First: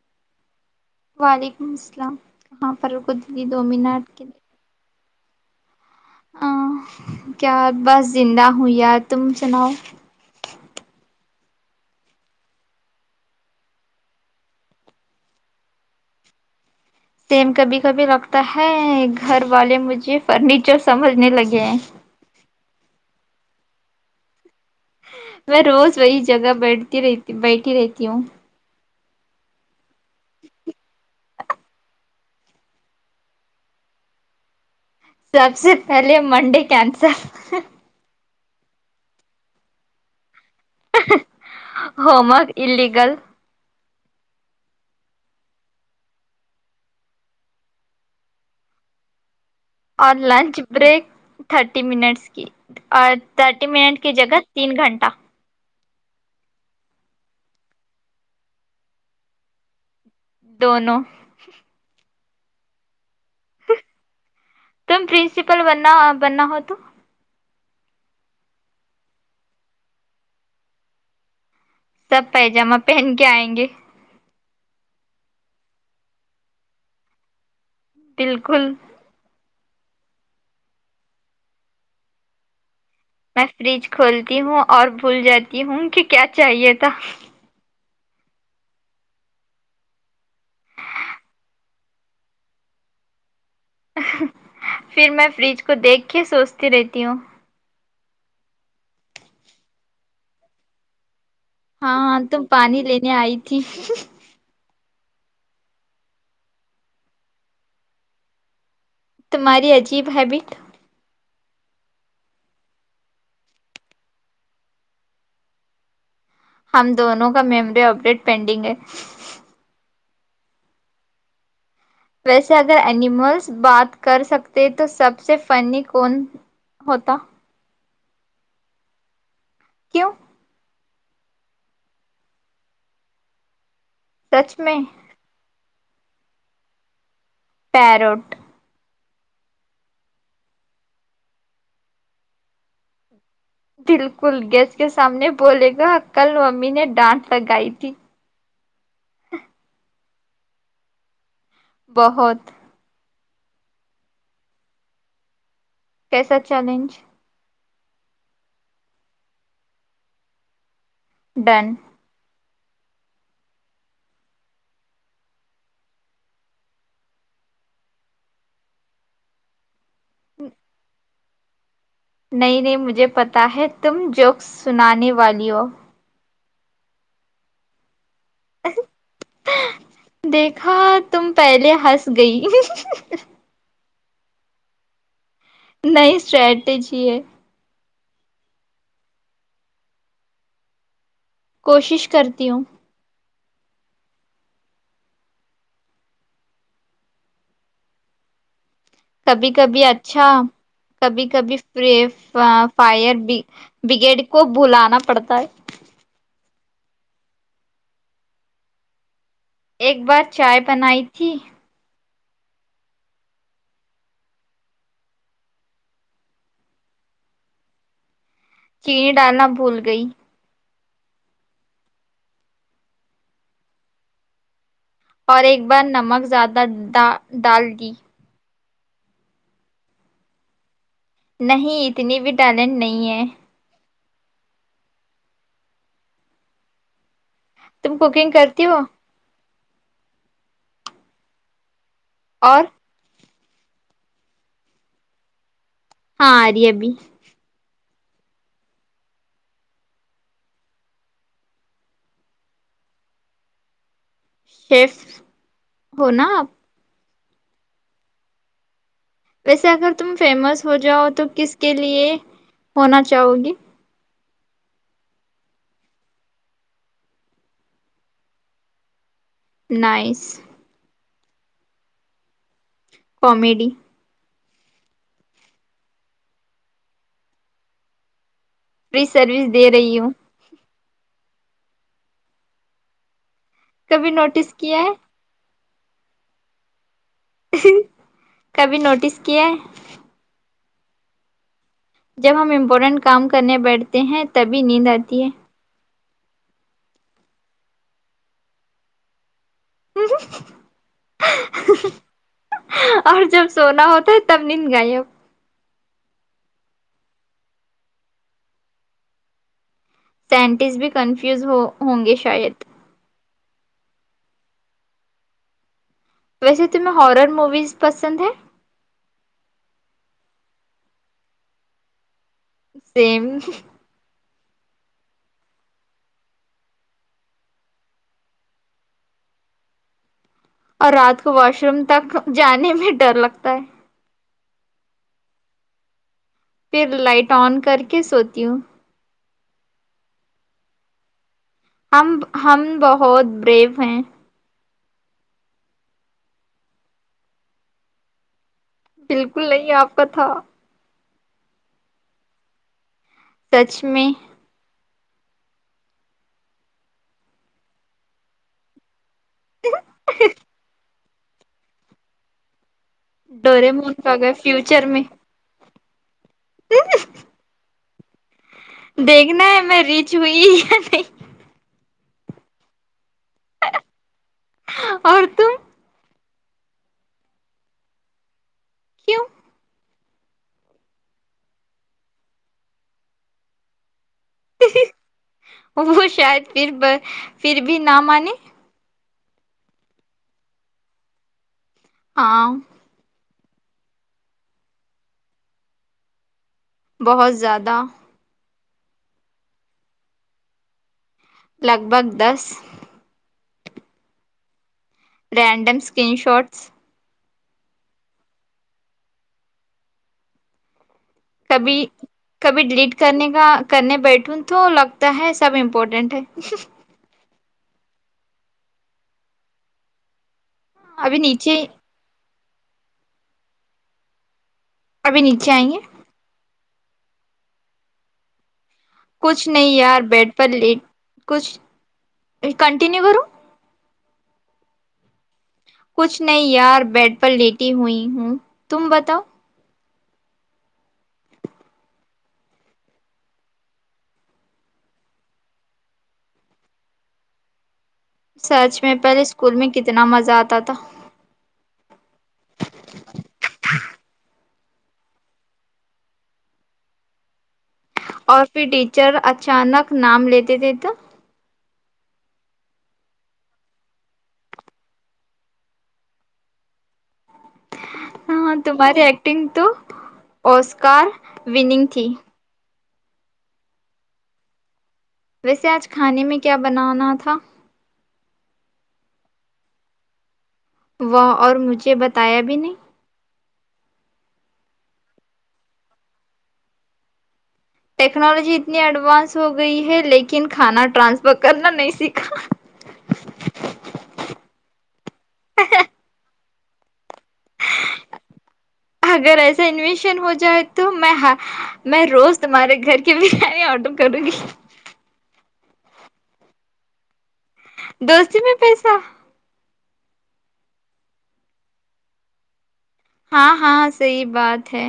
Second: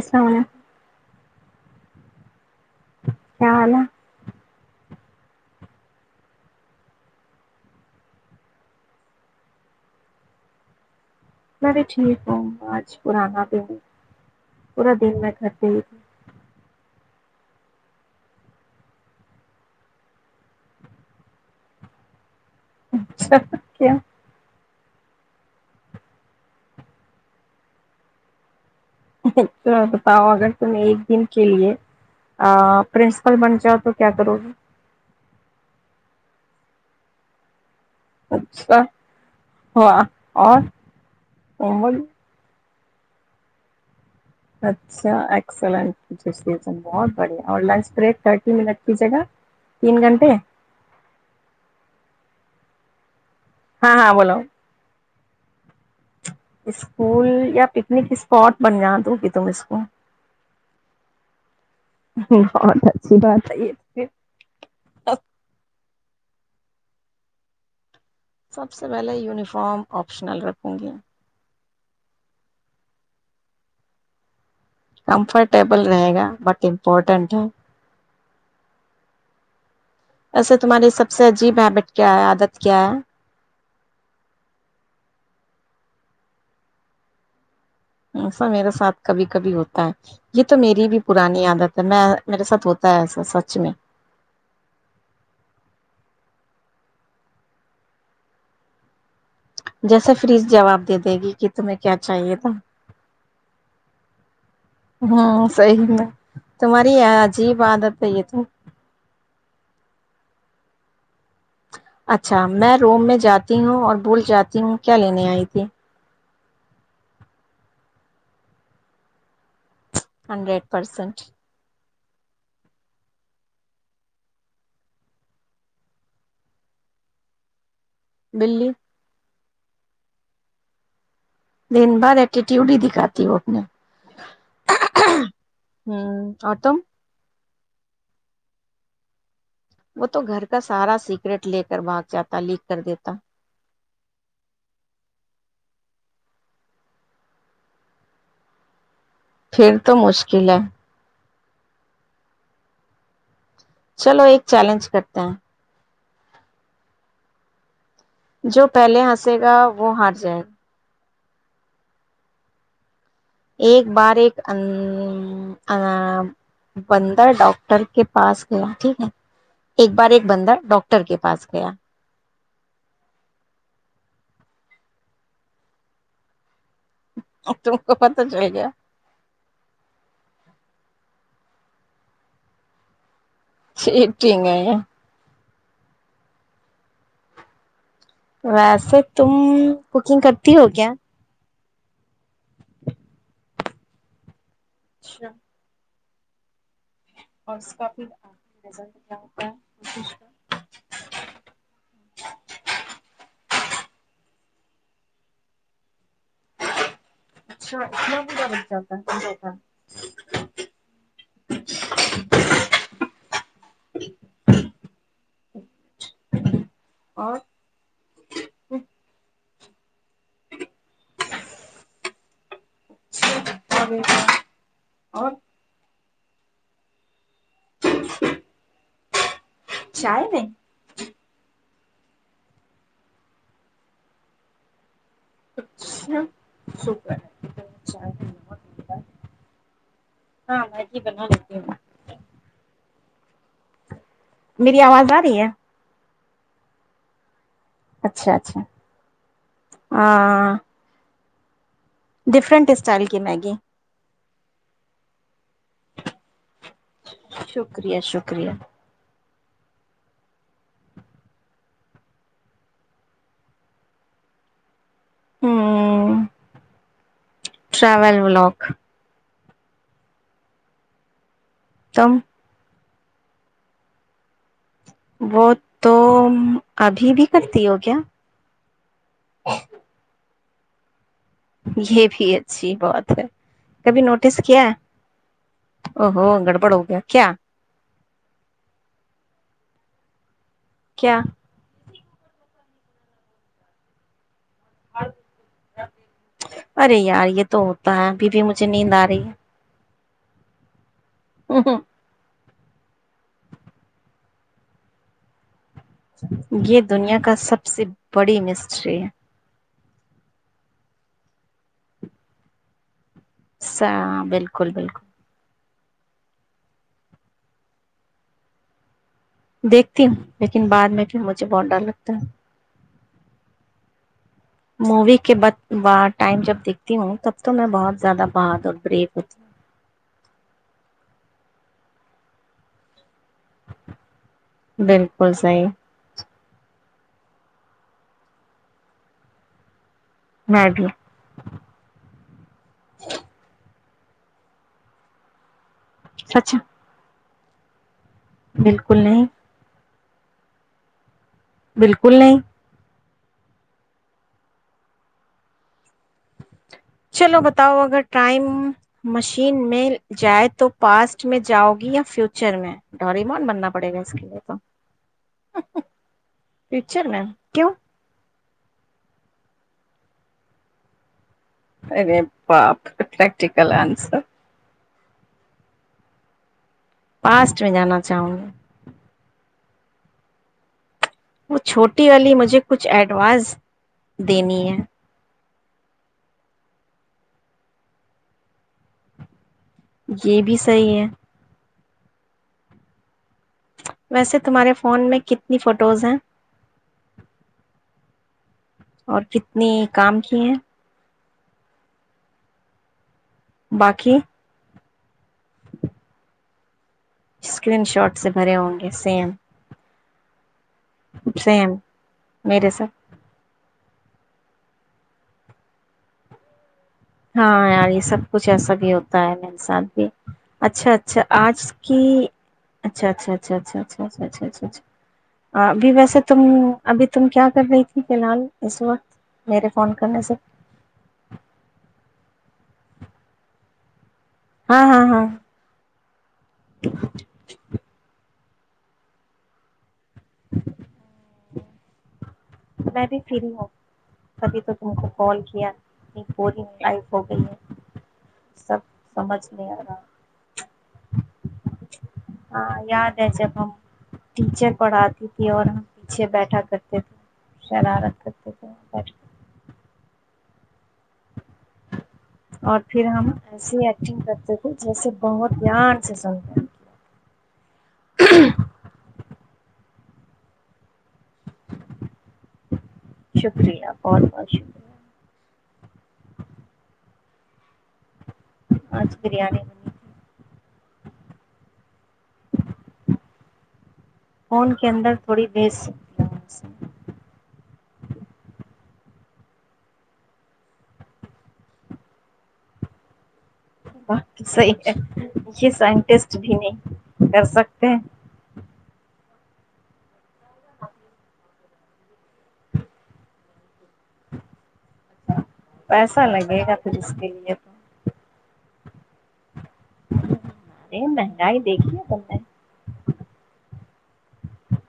السلام علیکم [inaudible] فرقتی کیا دو حال ہے مین اٹ کے ا کیا بس زندہ ہو تم سناؤ میں بھی ٹھیک ہوں آج پرانا دن پورا دن میں گھرتے ہی تھی سیم کبھی کبھی لگتا ہے گھر والے مجھے فرنیچر سمجھنے لگے اچھا کیا میں روز وہی جگہ بیٹھتی رہتی بیٹھی رہتی ہوں اچھا تااؤ اگر تمیں ایک دن کے لیے پرنسپل بن جاؤ تو کیا کرو گے سب سے پہلے منڈے کینسل اچھا ہاں اور وہ بول علیگل اچھا ایکسلینٹ بہت بڑھیا اور لنچ بریک تھرٹی منٹ کی جگہ تین اور گھنٹے لنچ بریک تھرٹی منٹس کی آ تھرٹی ہاں منٹ ہاں کی بولو جگہ تین گھنٹہ اسکول یا پکنک اسپاٹ بنناا دو کہ تم اس کو دونوں ہ [inaudible] بنا ہو تو سب سے پہلے یونیفارم آپشنل رکھوں گی سب پائجامہ پہن کے آئیں گے کمفرٹیبل رہے گا بٹ امپورٹینٹ ہے بالکل ایسے تمہاری سب سے عجیب ہیبٹ کیا ہے عادت کیا ہے میں فریج کھولتی ہوں اور بھول جاتی ہوں کہ کیا چاہیے تھا ایسا میرے ساتھ کبھی کبھی ہوتا ہے یہ تو میری بھی پرانی عادت ہے میں میرے ساتھ ہوتا ہے ایسا سچ میں پھر میں فریج کو دیکھ کے سوچتی رہتی ہوں جیسے فریز جواب دے دے گی کہ تمہیں ہاں کیا ہاں چاہیے تم تھا پانی لینے آئی تھی ہوں صحی میں تمہاری عجیب عادت ہے یہ تو تمہاری عجیب ہیبٹ اچھا میں روم میں جاتی ہوں اور بھول جاتی ہوں کیا لینے آئی تھی ہم دونوں کا میمی اپڈیٹ پینڈنگ ہے ہنڈریڈ پرسنٹ ویسے اگر اینیملس بات کر سکتے تو سب سے فنی کون ہوتا بلی کیوں دن بار ایٹیٹیوڈ ہی دکھاتی وہ اپنے سچ میں ہمم اور تم پیرٹ وہ تو گھر کا سارا سیکریٹ لے کر بھاگ جاتا لکھ کر دیتا بالکل گیسٹ کے سامنے بولے گا کل امی نے ڈانٹ لگائی تھی پھر تو مشکل ہے بہت چلو ایک چیلنج کرتے ہیں کیسا چیلنج جو پہلے ہنسے گا وہ ہار جائے گا ڈن ایک بار ایک بندر ڈاکٹر کے پاس گیا ٹھیک ہے ایک بار ایک بندہ ڈاکٹر کے کے پاس گیا نہیں نہیں مجھے پتا ہے تم جوکس سنانے والی ہو تم کو پتا ہے دیکھا تم پہلے ہس گئی چیٹک ہے یہ نئی اسٹریٹیجی ہے ویسے تم ککنگ کرتی ہو کیا کوشش کرتی ہوں اچھا اور اس کا بھی نظر کبھی کبھی اچھا کبھی کبھی ف فائر بھی بگیڈ کو بلانا پڑتا ہے اچھا اتنا بھی بدد جاتتا ہےے ایک بار چائے بنائی تھی اور ک ڈالناا پھول گئی [inaudible] اور ایک بار نمک زیادہ ڈ ڈال پی چائے میں نہیں اتنی بھی ٹیلنٹ نہیں ہے اچھا شوک ہے تم کوکنگ کرتی ہو ہاں مجی بنا لیتی ہ اور میری آواز آ رہی ہے ہاں آ رہی ابھی اچھا اچھا ہاں ڈفرنٹ اسٹائل کی میگی شیف ہو نا آپ شکریہ شکریہ ویسے اگر تم فیمس ہو جاؤ تو کس کے لیے ہونا چاہو گی ہ ٹرول بلاک نائس تم کامیڈی وہ تو ابھی بھی کرتی ہو کیا فری سروس دے رہی ہوں فےث یہ بھی اچھی بہات ہے کبھی نوٹس کیا ہے ا ہوو گڑبڑ ہو گیا کیا کبھی نوٹس کیا ہے کیا جب ہم امپورٹنٹ کام کرنے بیٹھتے ہیں تبھی نیند آتی ہے ارے یار یہ تو ہوتا ہے ابھی بھی مجھے نیند آ رہی ہے [inaudible] ہ ہوں اور جب سونا ہوتا ہے تب ند گئی اب یہ دنیا کا سب سے بڑی مسٹری ہے سائنٹسٹ بھی کنفیوز ہوں گے شاید س بالکل بالکل ویسے تمہیں ہارر موویز پسند ہے دیکھتی ہوں لیکن بعد میں پھر مجھے بہت ڈر لگتا ہے سیم مووی کےار ٹائم جب دیکھتی ہوں تب تو میں بہت زیادہ بات اور بریک ہوتی ہوں اور رات کو واش روم تک جانے میں ڈر لگتا کتا بالکل سی پھر لائٹ آن کر کے سوتی ہوں مگی ہم ہم بہت بریو ہیں سچا بالکل نہیں آپ کتا بالکل نہیں سچ میں چلو بتاؤ اگر ٹائم مشین میں جائے تو پاسٹ میں جاؤ گی یا فیوچر میں ڈوریمون بننا ڈرے پڑے مون گا اس کا کے گئے فیوچر میں فچر مم کیوں دیکھنا ہے میں ریچ ہوئی یا نہیں ارے باپ پریکٹیکل آنسر اور ت پاسٹ میں جانا چاہوں گی کیوں وہ چھوٹی والی مجھے کچھ ایڈواز دین ہے وہ شاید پھر پھر بھی نہ مان یہ بھی صحیح ہے ہ ویسے تمہارے فون میں کتنی فوٹوز ہیں بہت زیادہ اور کتنی کام کیے لگ بھگ دس باقی random screen shots screen shot سے بھرے ہوں گے سیم کبھی سیم کبھی میرے سب ڈیلیٹ کرنے کا کرنے بیٹھوں تو لگتا ہے سب امپورٹینٹ ہے ہاں یار یہ سب کچھ ایسا بھی ہوتا ہے میرے ساتھ بھی اچھا ابھی اچھا نیچے آج کی اچھا اچھا اچھا اچھ اچھچ اچھاچا ابھی نیچے اا آئیں گے ابھی ویسے تم ابھی تم کیا کر رہی تھی فی الحال اس کچھ وقت میرے نہیں فون یار کرنے بیڈ سے پر لی کچھ کنٹیینیو کرو ہاں ہاں ہاں پچھ نہیں یار بیڈ پر لیٹی ہوئی ہوں تبتا تو تو میں بھی فری ہوں کبھی تو تم کو کال کیا پوری نائف ہو گئی ہے سب سچ میں پہلے سمجھ اسکول میں نہیں آ رہا کتنا مزہ آتا تھا ہاں یاد ہے چب ٹیچر پڑھاتی تھی اور ہم پیچھے بیٹھا کرتے تھے شرارت اور کرتے پھر تھے بیٹھ ٹیچر اچانک نام لیتے تو اور پھر ہم ایسیے ایکٹنگ کرتے تھے جیسے بہت دھیان سے سنتے ہاں تمہاری ایکٹنگ تو اوسکار وننگ تھی شکریہ بہت بہت شکریہ ویسے آج کھانے میں کیا بنانا تھا آج بریانی وہ اور مجھے بتایا بھی نہیں فون کے اندر تھوڑی بیج سکتی ٹیکنالوجی اتنی ایڈوانس ہو گئی ہے لیکن کھانا ٹرانسفر کرنا نہیں سیکھا بق تو صحیح ہے یہ سائنٹسٹ بھی نہیں کر سکتے ہیں اگر ایسا انویشن ہو جائے تو میں میں روز تمہارے گھر کی بریانی آڈر کرو گی پیسا لگے گا کچھ اس کے لیے تو دوست جی میں پیسہ نہیں مہنگائی دیکھی ہے ب نے ہاں ہاں صحی بات ہے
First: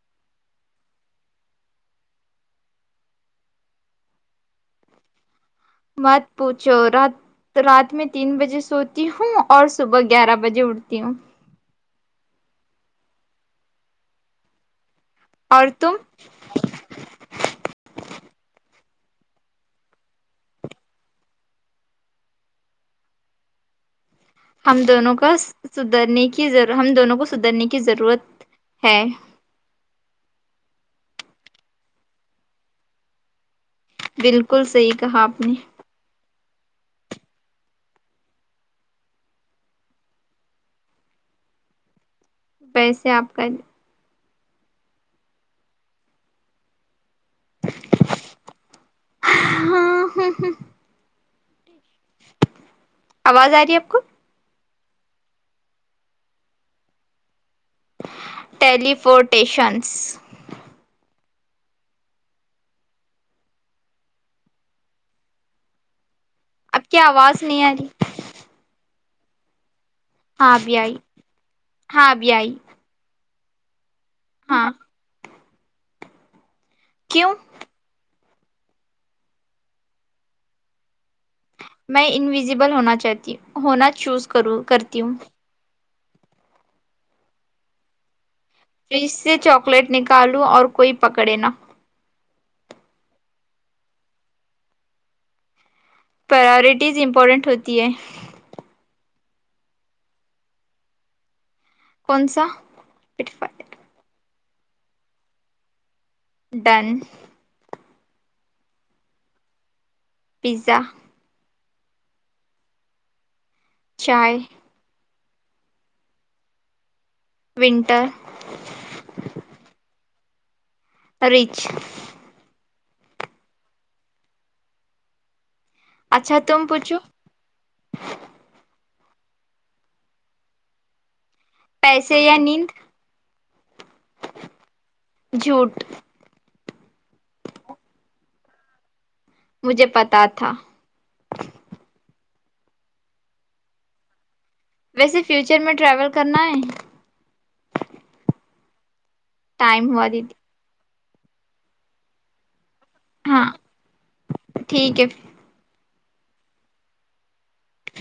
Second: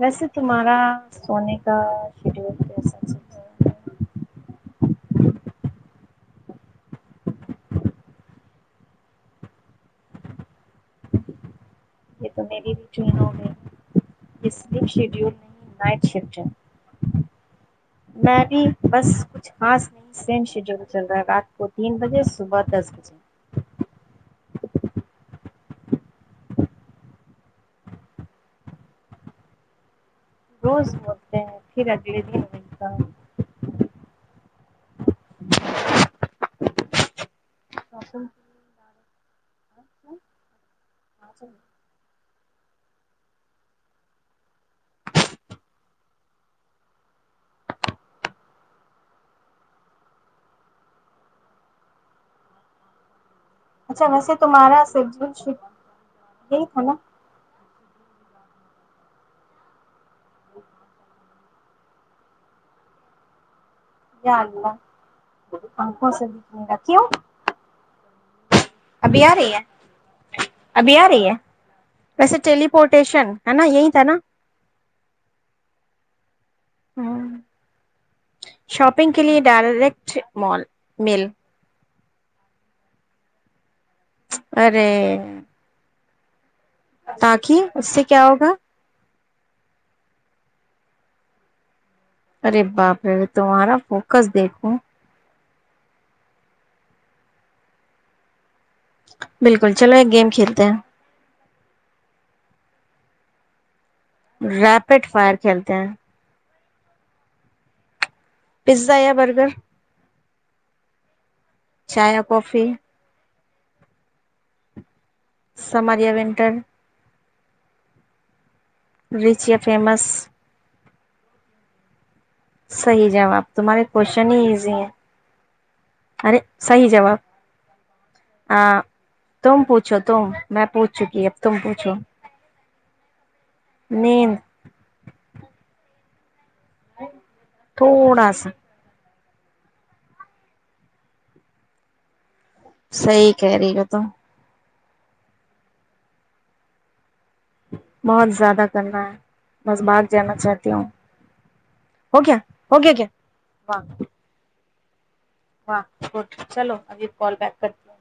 ویسے تمہارا سونے کا شیڈیول کیسا چل رہا ہے مات پوچھو رات رات میں تین بجے سوتی ہوں اور صبح گیارہ بجے اٹتی تی یہ تو میری بھی چناؤ ہے اس شیڈیول اور نہیں تم نائٹ شفٹ میں بھی بس کچھ خاص نہیں، سیم شیڈول چل رہا ہے رات کو تین بجے صبح دس بجے ہم دونوں کونے ہم دونوں کو سدھرنے کی ضرورت ہے روز متے ہیں پھر اگلے د کا بالکل صحی کہا آپ نے [inaudible] پیسے آپ کا [inaudible] آواز آ رہی ہے آپ کو اچھا ویسے تمہارا س شپ یہ تھا تھا نا ٹیلیفورٹیشنس جی جانا ہمم کو ہو س بھی اب کیا آواز نہیں آ رہی ابھی آ رہی ہیں ہاں آئی ابھی آ رہی ہے ہاں ویسے ٹیلی پورٹیشن ہ نا یہی ت نا آ ہوں، کیوں شاپنگ کے لیے ڈائریکٹ مال مل میں انوزیبل ہونا چاہتی ہ ہونا چوز کر ارے کرتی ہوں تاکہ اس سے کیا ہوگا اس سے چاکلیٹ نکالوں اور کوئی پکڑے نا ارے باپ رے تمہارا فوکس دیکھو پرورٹیز امپورٹنٹ ہوتی ہے بالکل چلو ایک گیم کھیلتے ہیں کون سا پف ریپڈ فائر کھیلتے ہیں ڈن پیزا یا برگر پزا چایا کوفی چائے سمر یا ونٹر ونٹر ریچ یا فیمس رچ [inaudible] صحیح جواب تمہارے کوشچن ہی ایزی ہیں ارے اچھا تم سی پوچھو جاب آ تم پوچھو تم میں پوچھ چکی ا پیسے یا نیند نیند جھوٹ تھوڑا سا مجھے پتا تھا سحی کہہ رہی ہے تو ویسے فیوچر میں ٹریول کرنا ہے بہت زیادہ کرنا ہے بس ٹائم باہر ہوا دیدی جانا چاہتی ہوں ہو کیایا اوکے اوکے ہاں ٹھیک ہے چلو ابھی کال بیک کرتی ہ